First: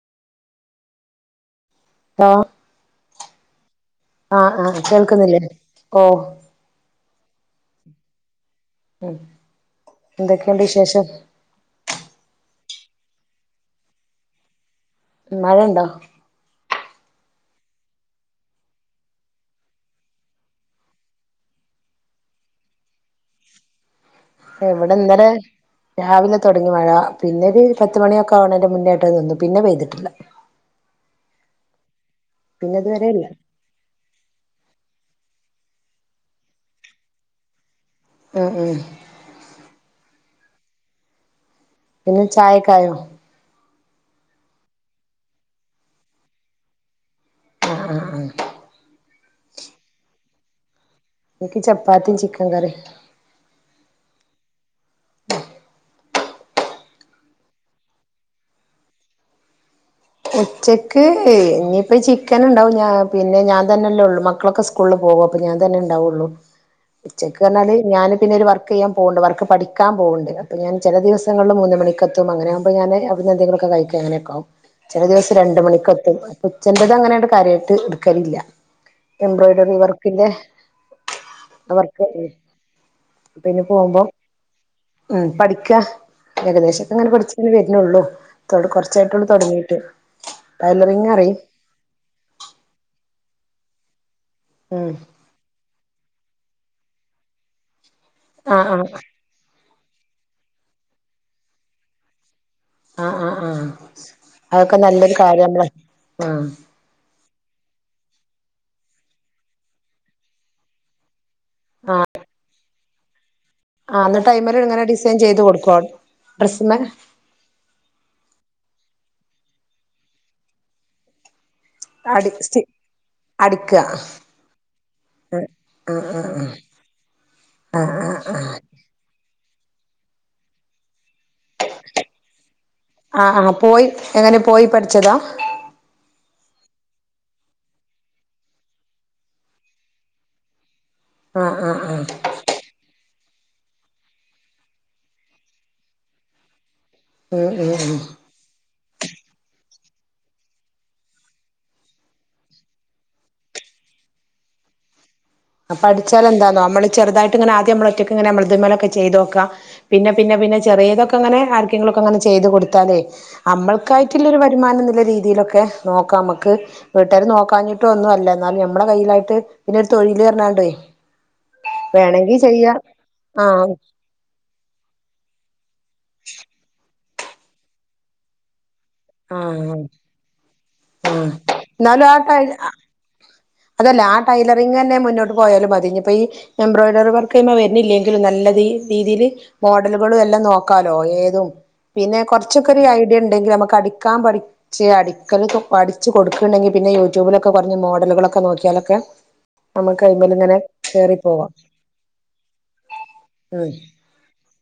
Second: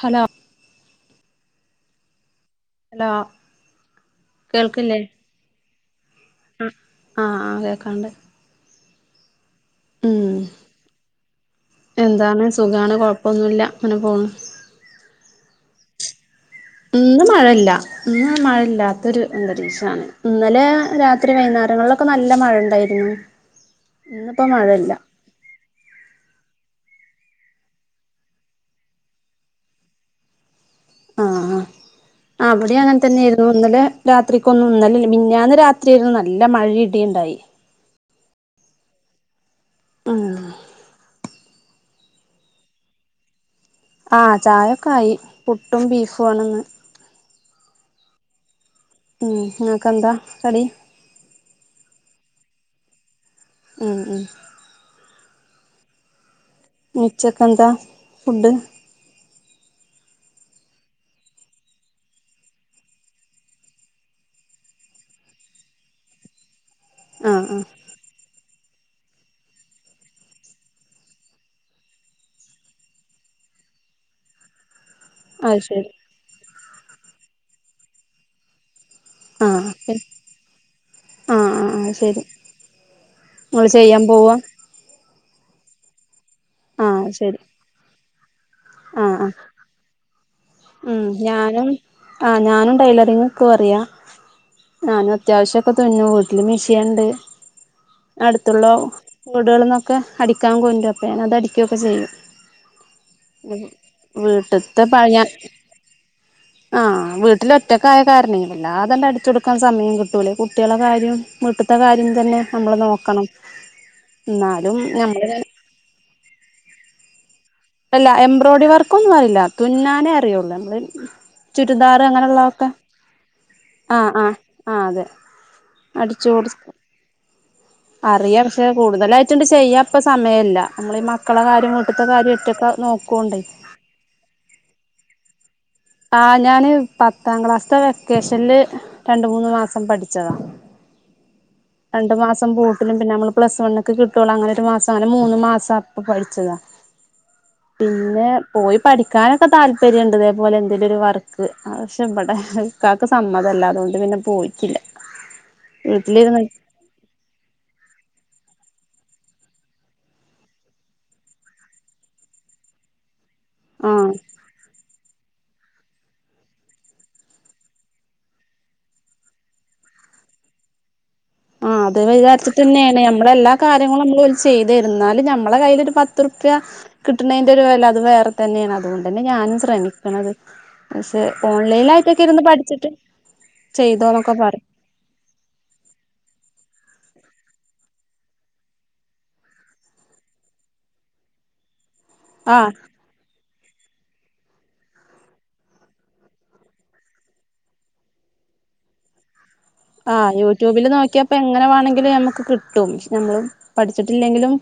Hello hello hello ആ ആ കേൾക്ക്ന്നില്ലേ ആ ആ കേക്കാണ്ട് ഉം ഉം എന്തൊക്കെണ്ട് വിശേഷം സുഖണ് കൊഴപ്പമൊന്നുല്ല അങ്ങനെ പോണ് മഴണ്ടോ ഇന്ന് മഴല്ല ഇന്ന് മഴയില്ലാത്തൊരു അന്തരീക്ഷണ് ഇന്നലെ രാത്രി വൈന്നരങ്ങളിലൊക്കെ നല്ല മഴ ണ്ടായിരുന്നു എവിടെ ഇന്നലെ രാവിലെ തൊടങ്ങി മഴ പിന്നെ ഒരു പത്ത് മണിയൊക്കെ ആവണന്റെ മുന്നോയിട്ട് നിന്നു പിന്നെ പെയ്തിട്ടില്ല ആ അവിടെ പിന്നെ അങ്ങനെ ഇതുവരെ ഇല്ല തന്നെയായിയിരുന്നു ഇന്നലെ രാത്രിക്ക് ഒന്ന് ഇന്നലെ മിനിഞാന്ന് രാത്രി [unintelligible] നല്ല മഴ ഇടി ണ്ടായി ഉ ഉ ആ പിന്നെ ചായകായോ ആ ചായൊക്കെ ആയി പുട്ടും ബീഫും ആണിന്ന് ആ ആ ആ ഉം ങ്ങക്കന്താ കടി എനിക്ക് ചപ്പാത്തിയും ചിക്കൻ കറി ഉ ഉ ഉച്ചയ്ക്കന്താ ഫുഡ് ഉച്ചക്ക് ഇനിയിപ്പ ചിക്കൻ ഉണ്ടാവും ഞാ പിന്നെ ഞാൻ തന്നെല്ലേ ഉള്ളു മക്കളൊക്കെ സ്കൂളിൽ പോക അപ്പൊ ഞാൻ തന്നെ ഉണ്ടാവുള്ളു ഉച്ചക്ക് ആഹ് ആഹ് റഞ്ഞാല് ഞാന് പിന്നെ ഒരു വർക് കെയാൻ പോണ്ട് വർക്ക് പഠിക്കാ പോണ്ട് അപ്പ ഞാൻ ചെല ദിവസങ്ങളിൽ മൂന്ന് മണിക്കത്തും അങ്ങനെകുമ്പോ ഞാന് അവിടുന്ന് എന്തെിലൊക്കെ കഴിക്ക അങ്ങനെയക്കൊവും ചെല ദേവസം രണ്ട് അത് ശരി മണിക്കെത്തും ചെലത് അങ്ങനെ കാര്യായിട്ട് ഇട്ക്കലില്ല ആഹ് എംബ്രോയ്ഡറി വർക്കിന്റെ ആഹ് ആഹ് ആഹ് വർക്ക് ശരി പിന്നെ ഇങ്ങള് ചെയ്യാൻ പോകുമ്പോം പോവാ ഉ പഠി ക്ക ഏകദേശൊക്കെ ആഹ് അങ്ങനെ പഠിച്ച ശരി വരുന്നുള്ളൂ ആഹ് കുറച്ചായിട്ടുള്ള ആഹ് തൊടങ്ങിട്ട് ഉം ഞാനും ആഹ് ഞാനും ടൈലറിങ് കൊറിയ ഉം ഞാനും അത്യാവശ്യക്കെ തുന്നു മിഷൻ ഇണ്ട് അടുത്തുള്ള ആഹ് ആഹ് വീടുകളന്നൊക്ക ഒക്കെ അടിക്കാൻ കൊണ്ടും അപ്പം ഞാൻ അത് അടിക്കൊക്കെ ചെയ്യും ആ ആഹ് ആഹഅതൊക്കെ വീട്ട്ത്തെ നല്ലൊരു പഴയ കാര്യാണ് [unintelligible] ആ ട്ടിലഒറ്റക്കായകാരണേ വല്ലാതെ അങ്ങട്ട് അടിച്ചു കൊടുക്കാൻ സമയം കിട്ടൂലേ കുട്ടികളെ കാര്യം വീട്ത്തെ കാര്യം തന്നെ നമ്മൾ നോക്കും കണം ആഹ് അന്ന് ടൈമില് ഇങ്ങനെ ഡിസൈൻ ചെയ്ത് കൊടുക്കോ? പ്രസ്മ്മേ അല്ല എംബ്രോയ്ഡറി വർക്കൊന്നും അറിയില്ല തുന്നാനേ അറിയുള്ളൂ നമ്മള് ചുരിദാർ അങ്ങനെ അടി സ്റ്റി ഒള്ളൊക്കെ അടിക്ക ആഹ ആ ആ അതെ ആഹ അടിച്ചു ആഹ ആ. കൊടുക്കും അറിയാം ക്ഷെ കൂടുതലായി ഇണ്ട് ചെയ്യാപ്പ സമയല്ല നമ്മള് ഈ മ ആഹ ആഹ പോയി എങ്ങനെ പോയി പഠിച്ചതാ. ആ ഞാൻ പത്താം ക്ലാസ്ത്തെ വെക്കേഷനിൽ രണ്ട് മൂന്ന് മാസം പഠിച്ചതാ ആഹ് ആഹ് ആഹ് പിന്നെനമ്മള്പ്ലസ് വൺക്ക്കിട്ടുള്ളൊ അങ്ങനെ ഒരു മാസം അങ്ങനെ മൂന്ന് മാസം അപ്പ പഠിച്ചതാ. ആഹ് ആഹ് ആഹ്. പിന്നെ പോയി പഠിക്കാനൊക്കെ താല്പര്യ ഇണ്ട് ഇതേപോലെ ഇതിലൊരു വർക്ക് പക്ഷെ ഇവിടെ ഇക്കാക്ക് സമ്മതല്ല അതുകൊണ്ട് പിന്നെ പോയിട്ടില്ല. അപ്പ വീട്ടിലിരുന്ന് അടിച്ചാലെന്താന്നോനമ്മള് ചെറുതായിട്ട ഇങ്ങനെആദ്യംനമ്മള്ദ് മല് ഒറ്റക്കങ്ങനെ ഞമ്മളത്‌മല്ങ്ങനെ ഒക്കെ ചെയ്തോക്കാംപിന്നെപിന്നെപിന്നെ ചെറീതൊക്കെ അങ്ങനെ ആർക്കെങ്കിലും ഒക്കെ അങ്ങനെ ചെയ്തു കൊടുത്താലേ ആഹ് അമ്മൾക്കായിട്ടുള്ളരു വരുമാനം എന്നുള്ള രീതിയിലൊക്കെ ഓക്കേ നോക്കാം നമുക്ക് വീട്ടുകാർ നോക്കാഞ്ഞിട്ടും ഒന്നും അല്ല എന്നാലും നമ്മെ കയ്യിലായിട്ടോരു ഒരു തൊഴിൽ [unintelligible] ആ അത് വേണെങ്കി വചാരത്തി ചെയ്യാ തന്നെയാണ് നമ്മൾ ആ എല്ലാ കാര്യങ്ങളും നമ്മള് ചെയ്തരുന്നാല ഞമ്മളെ കയ്യിൽ ഒരു പത്തു റുപ്യ കിട്ടുന്നതിന്റെ ഒരു വില അത് വേറെ തന്നെയാണ്ണത്. ആ ആ പക്ഷെ എന്നാലും ആ ഓൺലൈനായിട്ടൊക്കെ ഇരുന്ന് പഠിച്ചിട്ട് അതല്ല ആ ചെയ്തോന്നൊക്കെ പറയും ടൈലറിങ് തന്നെ മുന്നോട്ട് പോയാലും പതിഞ്ഞ ഇപ്പൊ ഈ എംബ്രോയ്ഡറി വർക്ക് വരുന്നില്ലെങ്കിലും നല്ലീ രീതിയിൽ മോഡലുകളും എല്ലാം നോക്കാലോ ഏതും പിന്നെ ആഹ് കുറച്ചൊക്കെ ഒരു ഐഡിയ ഉണ്ടെങ്കിൽ നമക്ക് കടി ക്കാൻ പഠിച്ച് അടിക്കല് പഠിച്ച്ച് കൊടുക്കണ്ടെങ്കി പിന്നെ യൂട്യൂബിലൊക്കെ കുഞ്ഞ മോഡലുകളൊക്കെ നോക്കിയാലൊക്കെ നമുക്ക് ആഹ് അയിമേൽ ഇങ്ങനെ യൂട്യൂബില് കേറി നോക്കിയപ്പോ പോവാം എങ്ങനെ വേണമെങ്കിലിൽ ഞമ്മക്ക് കിട്ടും നമ്മള് ഉം പഠിച്ചിട്ടില്ലെങ്കിലും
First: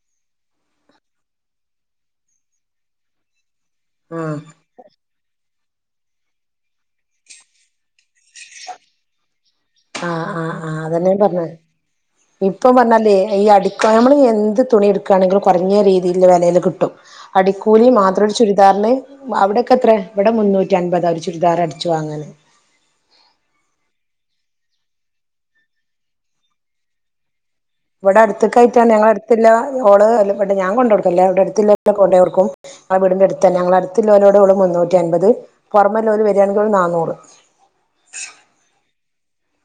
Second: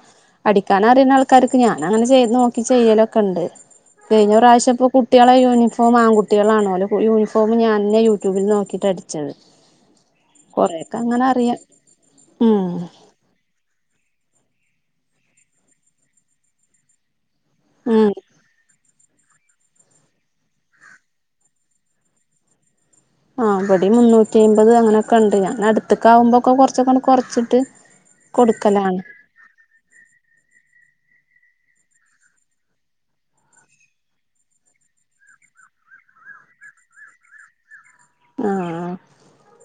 അടിക്കാനറിയുന്ന ആൾക്കാർക്ക് ഞാനൻങ്ങനെ ചെയ് നോക്കി ചെയ്യലൊക്കെ ഉണ്ട്. കഴിഞ്ഞ ആഹ് പ്രാവശ്യ ഇപ്പൊ കുട്ടികളെ യൂനി ഫോം ആൺകുട്ടികളാണോലെ യൂണി ഫോം ഞാൻെ യൂട്യൂബിൽ നോക്കിയിട്ട് അടിച്ചത്. ആഹ് ആഹ് ആഹ് കൊറെയൊക്കെ അതന്നെയാ അങ്ങനെ പറഞ്ഞത് അറിയാം ഉം ഇപ്പൊ പറഞ്ഞല്ലേ ഈ അടിക്കോ നമ്മള് എന്ത് തുണി എടുക്കുകയാണെങ്കിൽ കുറഞ്ഞ രീതിൽ വെലയില് കിട്ടും. അടിക്കൂലി ഉം മാത്രം ചുരിദാറിന് അവിടക്കെ എത്ര ഇവിടെ മുന്നൂറ്റി അൻമ്പതാ ഒരു ചുരിദാർ അടിച്ചു വാങ്ങനെ ആ പൊടി മുന്നൂറ്റി അമ്പത് അങ്ങനെയൊക്കെ ഉണ്ട് ഞാൻ അടുത്ത്ക്കാവുമ്പോക്കെ കുറച്ചൊക്കെ കൊറച്ചിട്ട് ഇവിടെ അടുത്ത കായിയിട്ടാ കൊടുക്കലാണ് ഞങ്ങള അടുത്തില്ല ഓള് അല്ല ഞാൻ കൊണ്ട് കൊടുക്കല്ലേ അവിടെ അടുത്ത് വർക്കും അവിടെ അടുത്തന്നെ ഞങ്ങൾ അടുത്ത ലോലോടെ ഉള്ളൂ മുന്നൂറ്റി അൻപത് പുറമെ ലോല വരികയാണെങ്കി നാനൂറു ആഹ്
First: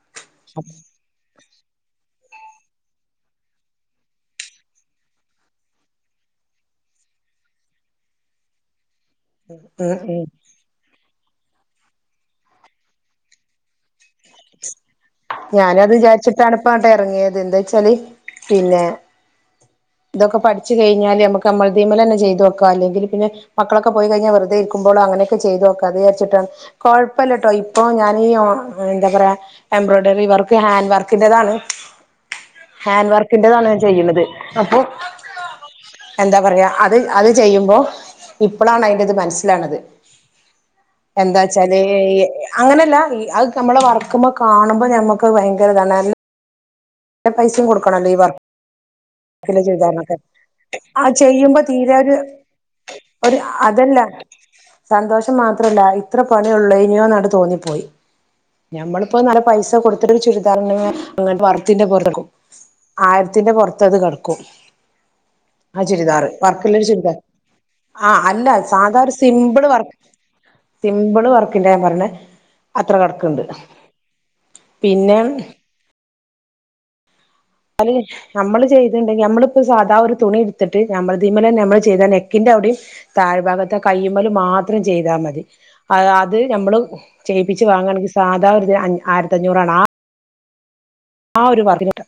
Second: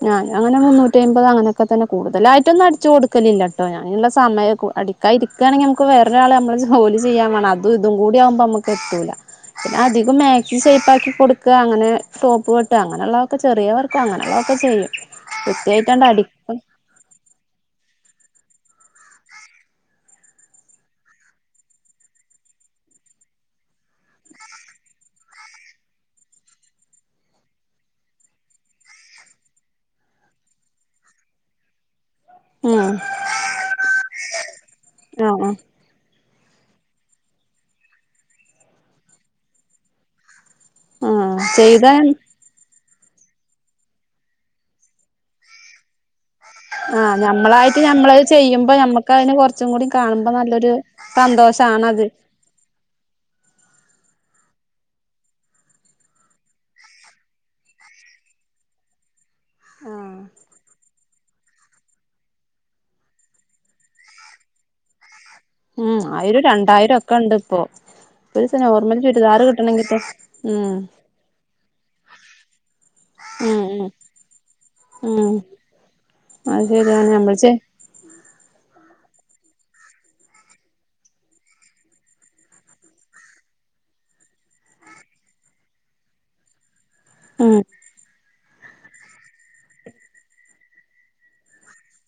ആ ആഹ് അങ്ങനെ മുന്നൂറ്റി അമ്പത് അങ്ങനെ ഇപ്പോ തന്നെ കൂടുതലായിട്ടൊന്നും അടിച്ച് കൊടുക്കില്ല കേട്ടോ ഞാനുള്ള സമയം അടിക്കായിരിക്കുകയാണെങ്കിൽ നമുക്ക് വേറൊരാൾ നമ്മൾ ജോലി ചെയ്യൻ വേണം അതും ഇതും കൂടിയാകുമ്പോൾ നമുക്ക് എത്തൂല്ല പിന്നെ ഉം അധികം ഉം മാക്സി ഷേപ്പാക്കി കൊടുക്കുക അങ്ങനെ ടോപ്പ് വെട്ടുക അങ്ങനെയുള്ള ചെറിയവർക്ക് അങ്ങനെയുള്ളതൊക്കെ ചെയ്യും. ഞാനത് കൃത്യായിട്ടാണ്ട് വിചാരിച്ചിട്ടാണ് അടിക്കും ഇപ്പംട്ട് ഇറങ്ങിയത് എന്താ വച്ചാല് പിന്നെ ഇതൊക്കെ പഠിച്ചു കഴിഞ്ഞാല് നമ്മുക്ക് അമ്മൾതമ്മില് തന്നെ ചെയ്തു വോക്കാം അല്ലെങ്കിൽ പിന്നെ മക്കളൊക്കെ പോയി കഴിഞ്ഞാൽ വെറുതെ ഇരിക്കുമ്പോഴോ അങ്ങനെയൊക്കെ ചെയ്തു വോക്കാ അ വിചാരിച്ചിട്ടാണ് കൊഴപ്പമ കേട്ടോ ഇപ്പൊ ഞാനീ എന്താ പറയാ എംബ്രോയ്ഡിറി റി വർക്ക് ഹാൻഡ് വർക്കിന്റെതാണ് ഉം ഹാൻഡ് വർക്കിന്റെതാണ് ഞാൻ ചെയ്യുന്നത് അപ്പൊ ആഹ് എന്താ പറയാ അത് അത് ചെയ്യുമ്പോ ഇപ്പളാണ് അയിന്റത് മനസിലാക്ണത്. ആഹ് എന്താ വച്ചാല് ചെയ്ത അങ്ങനല്ല അത് ക്കെ നമ്മളെ വർക്ക് മ കാണുമ് മ്പം ഞമ്മക്കത് ഭയങ്കര ഇതാണ്. അൽ ആഹ് ഞമ്മളായിട്ട് ഞമ്മളത് ചെയ്യുമ്പം ഞമ്മക്കതിനെ വർക്കില് കൊറച്ചും കൂടി ചെയ്താലൊക്കെ കാണുമ്പോ നല്ലൊരു ആ ചെയ്യുമ്പോ തീരെ സന്തോഷാണത്. ഒരു ഒരു അതല്ല സന്തോഷം മാത്രല്ല ഇത്ര പണിയേ ഒള്ളേന്യോ ന്നാണ്ട് തോന്നിപ്പോയി. ഞമ്മൾ ഇപ്പൊ നല്ല പൈസ കൊടുത്തിട്ട് ആഹ് ഒരു ചുരിദാറിന്മേ ങ്ങൻത്ത വർ ക്കിന്റെ [unintelligible] ആയിരത്തിന്റെ പുറത്തത് കടക്കും. ആ ഉം ചുരിദാർ ആയിരം വർക്ക് ഇല്ലൊരു രണ്ടായിരം ഒക്കെ ചുരിദാർ. ഉണ്ട് ഇപ്പൊ ആഹ് അല്ല ഒരു നോർമൽ സാധാ ഒര് ചുരിദാർ സിമ്പിൾ കിട്ടണെങ്കി വർക്ക് ഇപ്പൊ ഉം സിമ്പിൾ വർക്കിന്റാ ഞാൻ പറിണെ അത്ര കടക്ക്ണ്ട്. ഉം ഉം പിന്നെ ഉം അത് ശരിയാണ് ഞമ്മൾ [unintelligible] നമ്മള് ചെയ്തിണ്ടെങ്കി നമ്മളിപ്പോ സാധാ ഒരു തുണി ഇട്ത്ത്ട്ട് ഞമ്മൾദീമലന്നെ നമ്മള് ചെയ്താ നെക്കിന്റെ അവിടിം താഴ് ഭാഗത്തെ കയ്യ്മലും മാത്രം ചെയ്താ മതി അത് ഞമ്മളും ഉം ചെയ്യിപ്പിച്ച് വാങ്ങാണെങ്കി സാധാ ഒര് ത് അഞ് ആയിരത്തഞ്ഞൂറാണ് ആ ആ ഒരു വർക്കിനൂട്ട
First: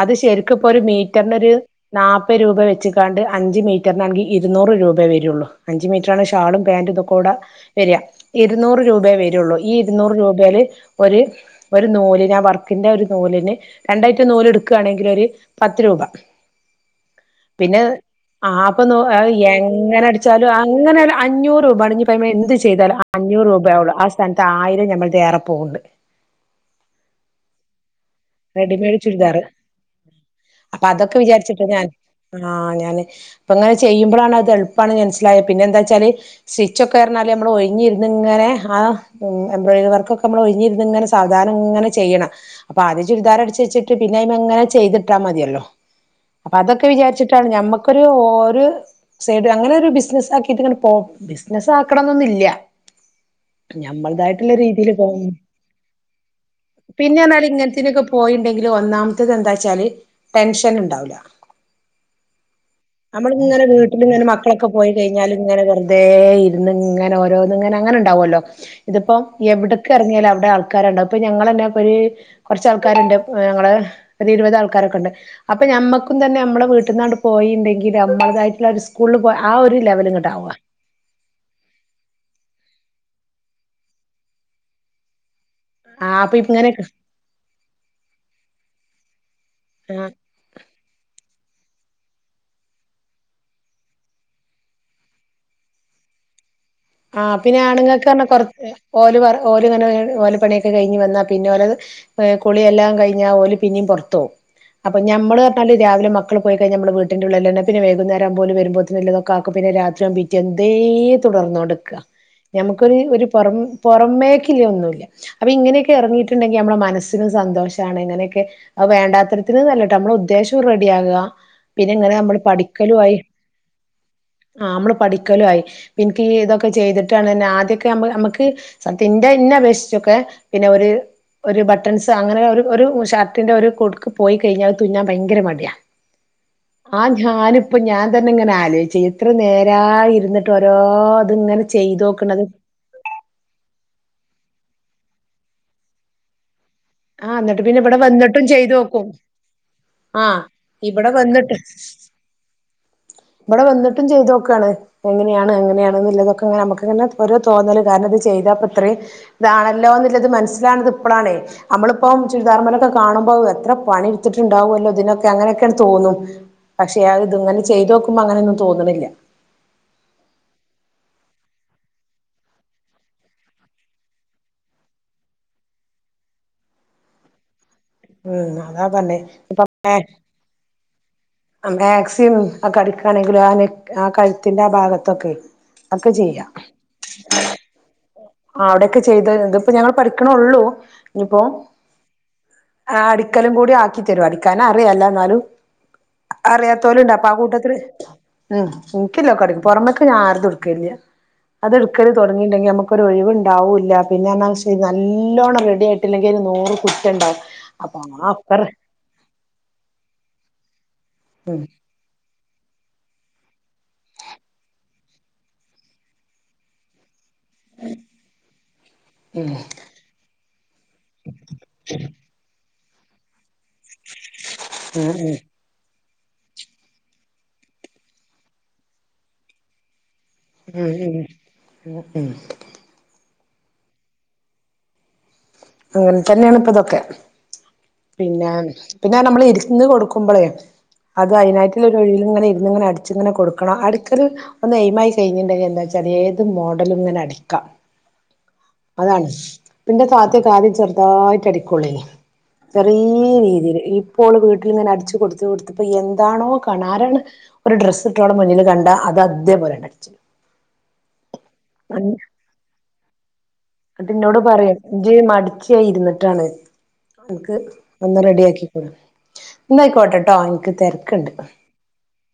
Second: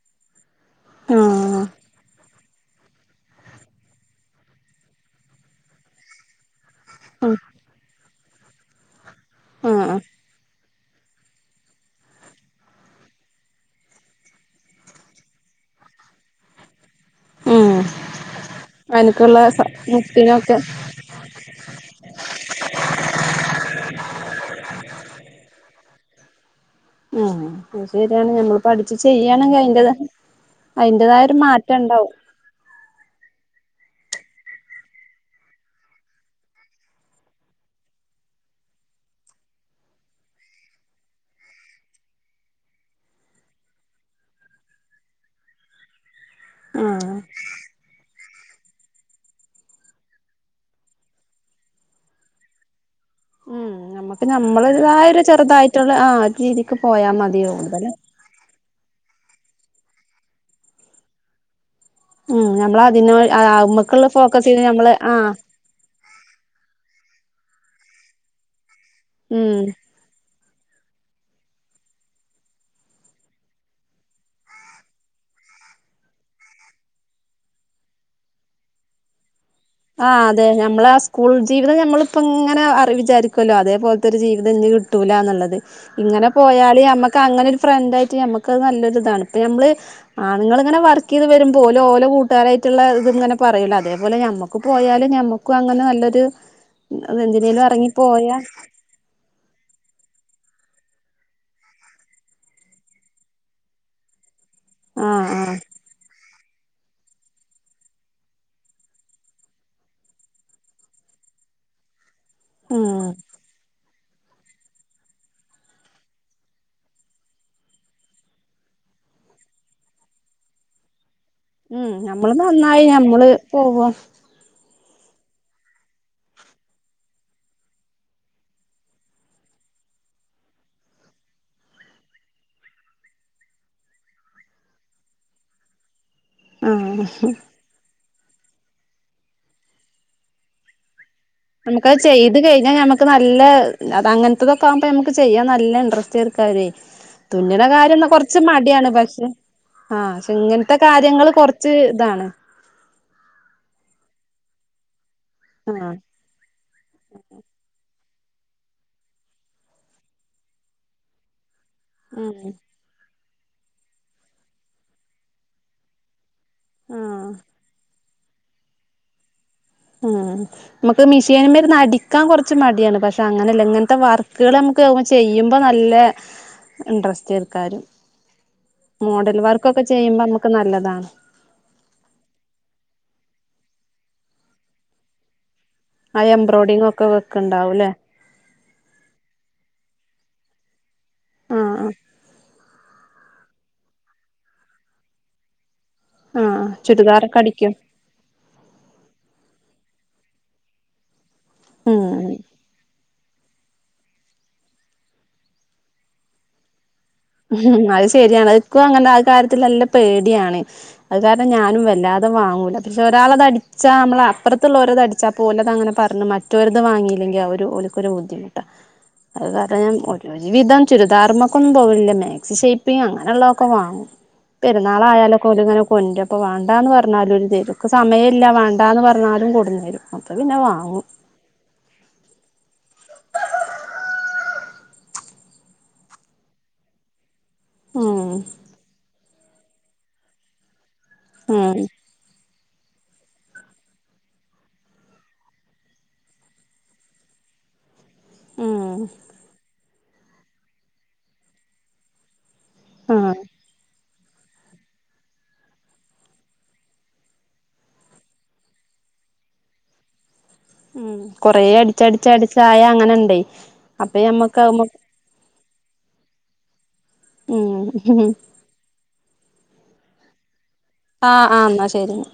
അത് ശരി ക്ക്പ്പൊര് മീറ്ററിന് ഒര് ആഹ് നാപ്പത് രൂപ വെച്ച് ത്താണ്ട് അഞ്ച് മീറ്ററിനാങ്കിൽ ഇരുന്നൂറ് രൂപ വരെള്ളൂ അഞ്ച് മീറ്ററാണ് ഷാളും പാന്റ് ഇതൊക്കൂടെ ഉം വെര [unintelligible] ഇരുന്നൂറ് രൂപെ വരൊള്ളൂ ഈ ആഹ് ആഹ് ഇരുന്നൂറ് രൂപേല് ഒര് ഒരു നൂലിന് ആ വർക്കിന്റെ ഒരു നൂലിന് ആ വർക്കിന്റെ ഒരു നൂലിന് രണ്ടയ്റ്റം നൂല് ഇടു ക്കാണെങ്കിൽ ഒരു പത്ത് രൂപ ഉം പിന്നെ ആഹ് അപ്പൊ നൊ അനക്കുള്ള എങ്ങനെ അടിച്ചാലും മുത്തിനൊക്കെ അങ്ങനെ അഞ്ഞൂറ് രൂപ അണ [unintelligible] ഇപ്പ എന്ത് ചെയ്താലും അഞ്ഞൂറ് രൂപയാള്ളു ആ സ്ഥാനത്ത് ആയിരം ഞമ്മൾ തേറെ പോവ്ണ്ട് [unintelligible] യാണ് ഞമ്മൾ പഠിച്ചു റെഡിമെയ്ഡ് ചുരിദാറ് ചെയ്യാണെങ്കി അപ്പൊ അതൊക്കെ അയ്ന്റെതായ ഒരു വിചാരിച്ചിട്ട് മാറ്റം ഞാൻ ഇണ്ടാവും ആഹ് ഞാന് അപ്പൊ ഇങ്ങനെ ചെയ്യുമ്പളാണ് അത് എള്പ്പാണ് മനസ്സിലായ പിന്നെ എന്താച്ചാല് സ്റ്റിച്ചൊ ക്കെ എറ്ന്നാല് നമ്മൾ ഒഴിഞ്ഞി ഇര്ന്ന്ങ്ങനെ ആ എംബ്രോയിഡറി വർക്കൊക്കെ നമ്മൾ ഒഴിഞ്ഞിര്ന്ന ഇങ്ങനെ സാവധാനം ഇങ്ങനെ ചെയ്യണം അപ്പ ആലോ ചുരിദാർ അടിച്ച് വെച്ചിട്ട് പിന്നെ അയ്മെങ്ങനെ ചെയ്തിട്ടാ മതിയല്ലോ അപ്പൊ അതൊക്കെ ആഹ് വിചാരിച്ചിട്ടാണ് ഞമ്മക്കൊരു ഒരു സൈഡ് അങ്ങനെ ഒരു ബിസ്നസ് ആക്കിട്ട് ഇങ്ങനെ പോ ബിസിനസ് ആക്കണം എന്നൊന്നു ഇല്ല നമ്മക്ക് നമ്മളെതായ ഒരു ചെറുതായിട്ട്ള്ള ആ ഒരു രീതിക്ക് പോയാ മതിയ ഉള്ള [unintelligible] ഇനൊക്കെ പോയിട്ടണ്ടെങ്കിൽ ഒന്നാമത്തേത് എന്താച്ചാല് ടെന്ഷനു ണ്ടാവുല്ല ഉം നമ്മൾ [unintelligible] അഹ് മ്മെക്ക്ള്ള ഫോക്കസ് ചെയ്ത് നമ്മള് ആഹ് തേ ഇരുന്ന് ഇങ്ങനെ ഓരോന്ന് ഇങ്ങനെ അങ്ങനെ ഇണ്ടാവോല്ലോ ഇത്പ്പം ഉം എവിടെക്ക് എറങ്ങിയാലും അവിടെ ആൾക് ആക്കാരണ്ട അപ്പൊ ഞങ്ങളന്നപ്പൊരി കുറച്ചആൾക്കാരുണ്ട് ഏ ഞങ്ങൾ ഒരു ഇരുപത് ആൾക്കാരൊക്കെ ഉണ്ട് അപ്പൊ ഞമ്മക്കും തന്നെ നമ്മളെ വീട്ടിൽന്നാട് പോയിണ്ടെങ്കിൽ നമ്മളതായിട്ടുള്ള ഒരു സ്കൂള്ള് പോ ആ ഒരു ലെവൽ ആ അതെ ഇങ്ങോട്ടാവുക ഞമ്മളെ സ്കൂൾ ജീവിതം ഞമ്മളിപ്പ ഇങ്ങനെ അറി വിചാരിക്കുല്ലോ അതേപോലത്തെ ഒരു ജീവിതംഇനി കിട്ടൂലന്നുള്ളത് ആ ഇങ്ങനെ അപ്പൊ പോയാല് ഞമ്മക്ക് അങ്ങനെ ഒരു ഫ്രണ്ടയിട്ട് ഞമ്മക്കത് നല്ലൊരു ഇതാണ് ഇപ്പ നമ്മള് ആ ആണുൾളിങ്ങനെ വർക്ക് ചെയ്ത് വരുമ്പ പോല ഓലോ കൂട്ടുകാരായിട്ടുള്ള ഇതും ഇങ്ങനെ പറൂല് അതേപലെ ഞമ്മ ക്ക് പോയാലു ഞമ്മക്കും അങ്ങനെ നല്ലൊരു ആ പിന്നെ എന്തിനേലും എറങ്ങി ആണുങ്ങൾക്കന്നെ പോയാ കൊറ എ ഓല് വേറെ ഓലിങ്ങനെ വെ ഓലെപണി കഴിഞ്ഞ് വന്നാൽ പിന്നെ ഓലത് എ കുളി എല്ലാം കഴിഞ്ഞാൽ ഓല് പിന്നേം പൊറ്തോം അപ്പൊ ആഹ് ഞമ്മള് ആഹ് അപ്പോലെ രാവിലെ മക്കൾ പോയി കഴിഞ്ഞ ഞമ്മൾ വീട്ടിൻ്റെ ഉള്ളിലെനെ പിന്നെ വൈകുന്നേരം അപോല് വരുമ്പോത്തിന് ഉള്ളത് ഒക്കെ ആക്കും പിന്നെ രാത്രിയാകും പിറ്റെ ഇന്തേ തുടർന്നുകൊണ്ട് ക ഞമുക്കൊരു ഉം ഒരു പുറം പുറമേക്കിനി ഒന്നുല്ല അപ്പൊ ഇങ്ങനെക്കെ എറങ്ങിട്ടുണ്ടെങ്കി നമ്മടെ മനസ്സിനും സന്തോഷണ് ഇങ്ങനെക്കെ വേണ്ട തരത്തിന് ഒന്ന് അല്ലാട്ടോ നമ്മള് ഉദ്ദേശം റെഡിഅകുക ഉം നമ്മള് നന്നായി ഞമ്മള് പോവോ ആ നമ്മള് പഠിക്കലു ആയി എനിക്കി ഇതൊ ക്കെ ചെയ്തിട്ടാണ്ന്നെ ആദ്യൊക്കെ നമ്മൾ നമ്മക്ക് സത്യം ഇന്റെ ഇന്നെ അപേക്ഷിച്ചൊക്കെ പിന്നെ ഒരു ഒരു ബട്ടൺസ് അങ്ങനെ ഒരു ഒരു ഷർട്ടിന്റെ ഒരു കൊടുക്ക് പോയി കഴിഞ്ഞാ തുനാൻഭയങ്കര മടിയാ ആ ആഹ് ഞാനിപ്പം ഞാൻ അന്നെ ഇങ്ങനെ ആലോചിച്ചു ഇത്ര നേരായി ഇരുന്നിട്ട് ഓരോ ഇതിങ്ങനെ നമുക്ക്ത് ചെയ്ത് ചെയ്തോക്കണത് കഴിഞ്ഞാൽ നമക്ക് നല്ല അതങ്ങനെ തത്തൊക്കെ ആവുമ്പോ നമക്ക് ചെയ്യാം നല്ല ഇൻടറസ്റ്റ് എർക്കാരെ ആ ന്നിട്ട് പിന്നെ ബടെ വന്ന്ട്ടും ചെയ്താേക്കും പക്ഷെ ആഹ് ആ പക്ഷെ ഇങ്ങനത്തെ ഇബ്ടെ കാര്യങ്ങള് വന്ന്ട്ട് കൊറച്ച് ഇതാണ് ഇബടെ വന്ന്ട്ടും ചെയ്തോ ക്കാണ് എങ്ങനെയാണ് ആഹ് അങ്ങനെയാണ് ന്ന്ള്ളലതൊക്കെങ്ങനെ അമ്മക്ക്ങ്ങനെ ഒര് തോന്നല്ണ്ട് കാരണം ഇത് ച് ചെയ്താപ്പത്രേം താണല്ലോന്ന്ല്ലത് മനസ്സ്ലാണത് പ്പളാണേ അമ്മള്പ്പം ഉം എത്ര പണി ഇട്ത്തിട്ടുണ്ടാവും ഇതിനൊക്കെ അങ്ങനെക്കെണ് തോന്നും പക്ഷെ അ ആഹ് ഇത് [unintelligible] ചെയ്തോട് [unintelligible] അങ്ങനെന്നും തോന്ന്ണില്ല ഉം [unintelligible] അടിക്കാൻ കോർച്ച് മടിയാണ് പക്ഷെ അങ്ങനെല്ല ഇങ്ങൻത്തെ വർക്ക്കള് നമക്ക് ചെയ്യുമ്പ നല്ല ഇൻട്രസ്റ്റ് അയ്ക്കാരിം ഉം അതാ പറഞ്ഞെ ഇപ്പന്നെ ചെയ്യുമ്പോ നമുക്ക് നല്ലതാണ് മേക്സിം ഒക്കെ അടിക്കാണെങ്കിലും ആ ആ കഴുത്തിന്റെ ആ ഭാഗത്തൊക്കെ ഒക്കെ ആ ചെയ്യാം എംബ്രോഡിങ് ഒക്കെ വെക്ക്ണ്ടാവൂല്ലേ ആ അവ്ടെക്കെ ചെയ്ത ഇത് ഇപ്പൊ ഞങ്ങള് പഠിക്ക്ണോള്ളൂ ഞ് പ്പോ ആഹ് ആഹ് ആ അടിക്കലും കൂടി ആക്കി തരും അടിക്കാന് അറിയ എന്നാലും ആഹ് അറിയാത്തോലും ഇണ്ട് അപ്പൊ ആ ചുരിദാറൊക്കെ അടിക്കും കൂട്ടത്തില് ഉം ഇൻക്കില്ല [unintelligible] ഞാൻ ആരതും ഇട്കലില്ല അത് ഇട്ക്കല് ഉം തോടങ്ങിണ്ടെങ്കി നമക്കൊരു ഒഴിവും ണ്ടാവൂല്ല പിന്നൊ ന്നാല് ശരി നല്ലോണം റെഡി ആയിട്ടില്ലെങ്കി ഒരു നൂറ് കു റ്റണ്ടാവും അഹ് ശരിയാണ് ക്കു അങ്ങനെ ആ കാര്യത്തില് നല്ല പേടിയാണ് അഅ് കാരണം ഉം ഞാനും വല്ലാതെ വാങ്ങും. പശേ ഒരാളത് അടിച്ചാ നമ്മള അപ്പറത്തുള്ളോര്ത് അടിച്ചാ പോലത് അങ്ങനെ പറഞ്ഞു മറ്റൊര് ത് വാങ്ങി. ഇല്ലെങ്കി ഒരു ഓൽക്ക് ഒരു ബുദ്ധിമുട്ടാ. അഅ് ഉം കാരണം ഞാൻ ഒരു വിധം ചുരിദാർമക്കൊന്നും പോവലില്ല. ഷൈപ്പെയ്യും അങ്ങനെള്ള ക്കെ വാങ്ങും ഉം പെരുന്നാളായലൊക്കെങ്ങനെ ഓ ന്റ പ്പോ വാണ്ടാന്ന് പർഞ്ഞാലും ഓര് തരും. ക്ക് സമയല്ല വാണ്ടാന്ന് പർഞ്ഞാലും കൊട്ന്നരും. ഉം ഉ ഉ ഉ അങ്ങനെ തന്നെയാണ് പ്പതൊക്കെ. ഉം പിന്നാ പിന്നെ നമ്മള് ഇന്ന് കൊടുക്കുമ്പ്ളേ അത് ഉം അയിനായിട്ടുള്ളൊരു ഒഴിവ് ല് ഇങ്ങനെ ഇരി ങ്ങെനെ അടിച്ചിങ്ങനെ കൊട് ക്കണം. അടിക്കല് ഒന്ന് എയിമായി കഴിഞ്ഞിണ്ടെങ്കില് എന്താ ച്ചാല് ഏത് മോഡലും ഇങ്ങനെ അടിക്കാ. ഉം അതാണ്. എന്റെ താത്ത ആദ്യം ചെറുതായിട്ട് അടിക്കൊള്ളേ ചെറിയ ആഹ് രീതിയിൽ ഈ ഇപ്പോള് വീട്ടിൽങ്ങനെ അടിച്ചു കൊടുത്ത കൊടുത്തിപ്പോ എന്താണോ കാണുന്നേ ഒരു ഡ്രസ്സ് ഇട്ട് ഓളെ മുന്നിൽ കണ്ട അത് അതേപോലെ അടിച്ച- ഉം കൊറെ അടിച്ചടിച്ച അടിച്ച ആയ അങ്ങനെണ്ട് അപ്പ നമ്മക്ക് മടിച്ച ഇരുന്നിട്ടാണ് അൻക്ക് ഒന്ന് റെഡി ആക്കിക്കൂടെ എന്നയിക്കോട്ടെ ട്ടോ ഇൻക് ആഹ ആ് എന്നാ ശരിെന്നാ